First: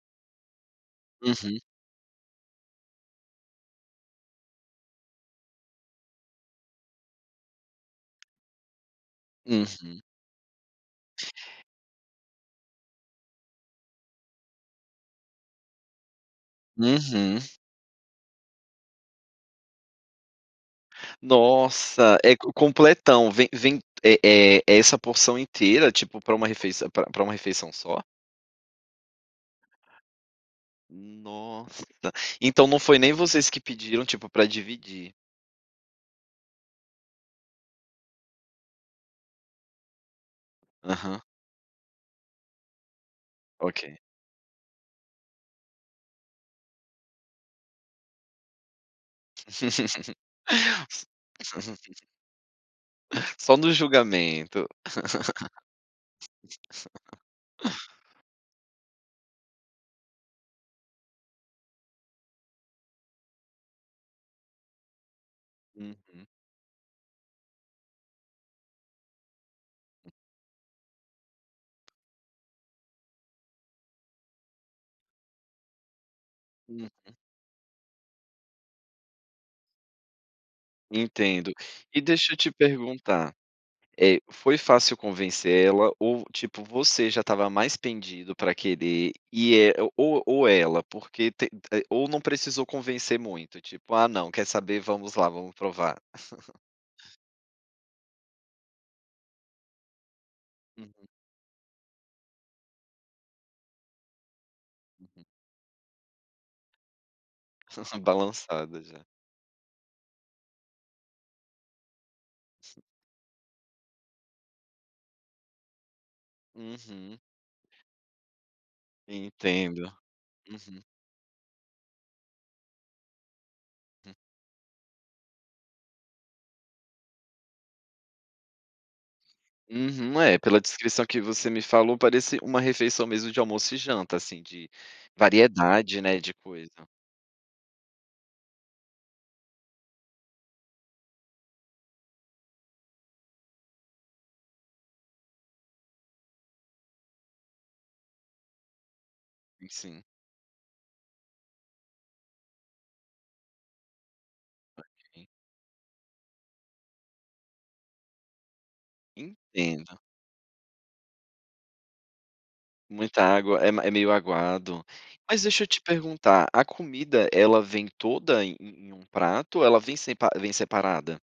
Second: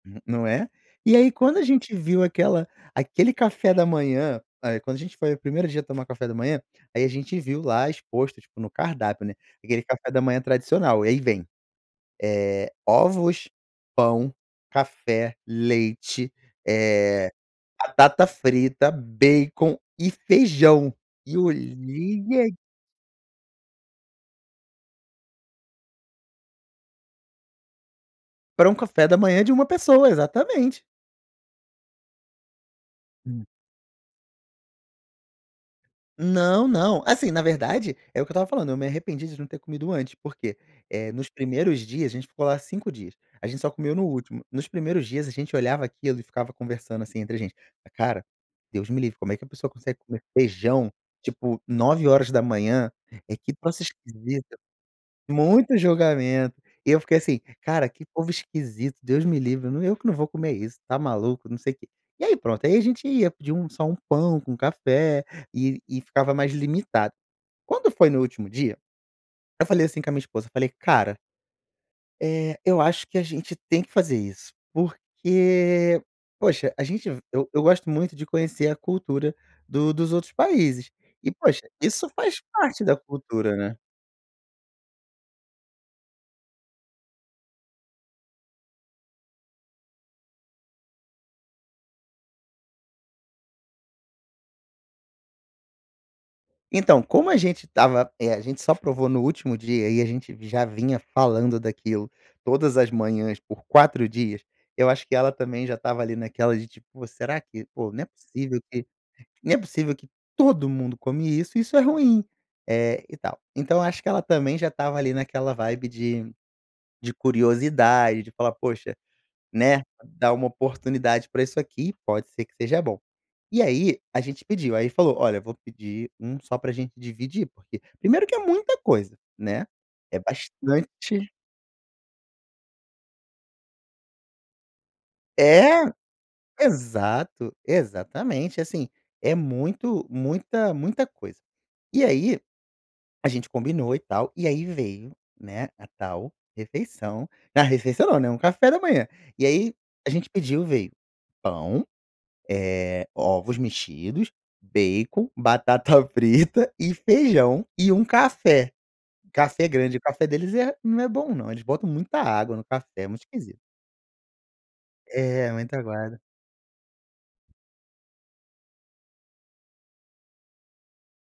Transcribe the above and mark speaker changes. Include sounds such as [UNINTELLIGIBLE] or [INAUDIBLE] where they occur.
Speaker 1: N não é? E aí, quando
Speaker 2: Uhum
Speaker 1: a gente viu aquela aquele café da manhã aí, quando a gente foi o 1º dia a tomar café da manhã, aí a gente viu lá exposto, tipo, no cardápio, né, aquele
Speaker 2: Uhum.
Speaker 1: café da manhã tradicional. Aí vem, eh, ovos, pão, café, leite, eh,
Speaker 2: Uhum.
Speaker 1: batata frita, bacon e feijão. E
Speaker 2: Nossa,
Speaker 1: olhei
Speaker 2: é co
Speaker 1: a
Speaker 2: completão. Vem vem, eh eh, é essa porção inteira, tipo, pra uma refeiçã pra pra uma refeição só?
Speaker 1: Pra um café da manhã de 1 pessoa, exatamente.
Speaker 2: Nossa! Então não foi nem
Speaker 1: Hum.
Speaker 2: vocês que pediram, tipo, pra dividir.
Speaker 1: Não, não. Assim, na verdade, é o eu estava falando: eu me arrependi de não ter comido antes. Por quê? Eh,
Speaker 2: Aham.
Speaker 1: nos primeiros dias a gente ficou lá 5 dias. A gente só comeu
Speaker 2: Ok.
Speaker 1: no último. Nos primeiros dias, a gente olhava aquilo e ficava conversando, assim, entre gente: "Cara, Deus me livre, como é que a pessoa consegue
Speaker 2: [LAUGHS]
Speaker 1: comer feijão, tipo,
Speaker 2: [UNINTELLIGIBLE]
Speaker 1: 9h? Eh, que
Speaker 2: Só no
Speaker 1: troço esquisito".
Speaker 2: julgamento.
Speaker 1: Muito julgamento, e eu
Speaker 2: [LAUGHS]
Speaker 1: fiquei assim: "Cara, que povo esquisito, Deus me livre. Nã eu que não vou comer isso, tá maluco, não sei quê". E aí, pronto. E aí a gente ia, pedia um só um pão com café e e
Speaker 2: Uhum.
Speaker 1: ficava mais limitado. Quando foi no último dia, eu falei assim, com a minha esposa, eu falei: "Cara" "eh, eu acho que a gente tem que fazer isso porque, poxa" a
Speaker 2: Uhum.
Speaker 1: gente ve eu eu gosto muito de conhecer a cultura do dos outros países e,
Speaker 2: Entendo.
Speaker 1: poxa,
Speaker 2: E
Speaker 1: isso
Speaker 2: deixa eu
Speaker 1: faz
Speaker 2: te
Speaker 1: parte da
Speaker 2: perguntar.
Speaker 1: cultura, né.
Speaker 2: Eh, foi fácil convencer ela ou, tipo, você já estava mais pendido pra querer, e é o ou ou ela, porque te te ou não precisou convencer muito, tipo: "Ah, não, quer saber, vamos lá, vamos provar". [CHUCKLES]
Speaker 1: Então, como a gente estava, eh, a gente só provou no último dia e a gente já vinha
Speaker 2: Uhum.
Speaker 1: falando daquilo todas as manhãs por 4 dias, eu acho que
Speaker 2: Uhum.
Speaker 1: ela também já estava ali, naquela de, tipo, "Pô, será que pô,
Speaker 2: [CHUCKLES]
Speaker 1: não é possível
Speaker 2: Balançada,
Speaker 1: que
Speaker 2: já.
Speaker 1: não é possível que todo mundo come isso e isso é ruim", eh e tal. Então, eu acho que ela também já estava ali naquela vibe de de
Speaker 2: Uhum.
Speaker 1: curiosidade, de falar: "Poxa, né,
Speaker 2: Entendo.
Speaker 1: dar uma
Speaker 2: Uhum.
Speaker 1: oportunidade pra isso aqui, pode ser que seja bom". E aí,
Speaker 2: Hum.
Speaker 1: a gente pediu, aí falou: "Olha, eu vou pedir 1 só pra gente dividir porque" primeiro que é muita coisa, né. É
Speaker 2: Uhum, é, pela
Speaker 1: bastante
Speaker 2: descrição que você me falou parece uma refeição mesmo de almoço e janta, assim, de,
Speaker 1: É!
Speaker 2: variedade, né, de coisa.
Speaker 1: Exato. Exatamente, e assim, é muito muita muita coisa. E aí, a gente combinou e tal e aí veio, né, a tal refeição na refeição, não, né, um café da manhã. E
Speaker 2: E
Speaker 1: aí
Speaker 2: sim.
Speaker 1: a gente pediu, veio: pão, eh, ovos mexidos,
Speaker 2: [UNINTELLIGIBLE]
Speaker 1: bacon, batata frita e feijão e um café. Café grande
Speaker 2: Entendo.
Speaker 1: o café deles é não é bom não, eles botam muita água no café, é muito
Speaker 2: Muita
Speaker 1: esquisito.
Speaker 2: água, é m é meio aguado. Mas,
Speaker 1: É,
Speaker 2: deixa eu
Speaker 1: muito
Speaker 2: te
Speaker 1: aguado.
Speaker 2: perguntar. A comida, ela vem toda em em em um prato ou ela vem sempa vem separada?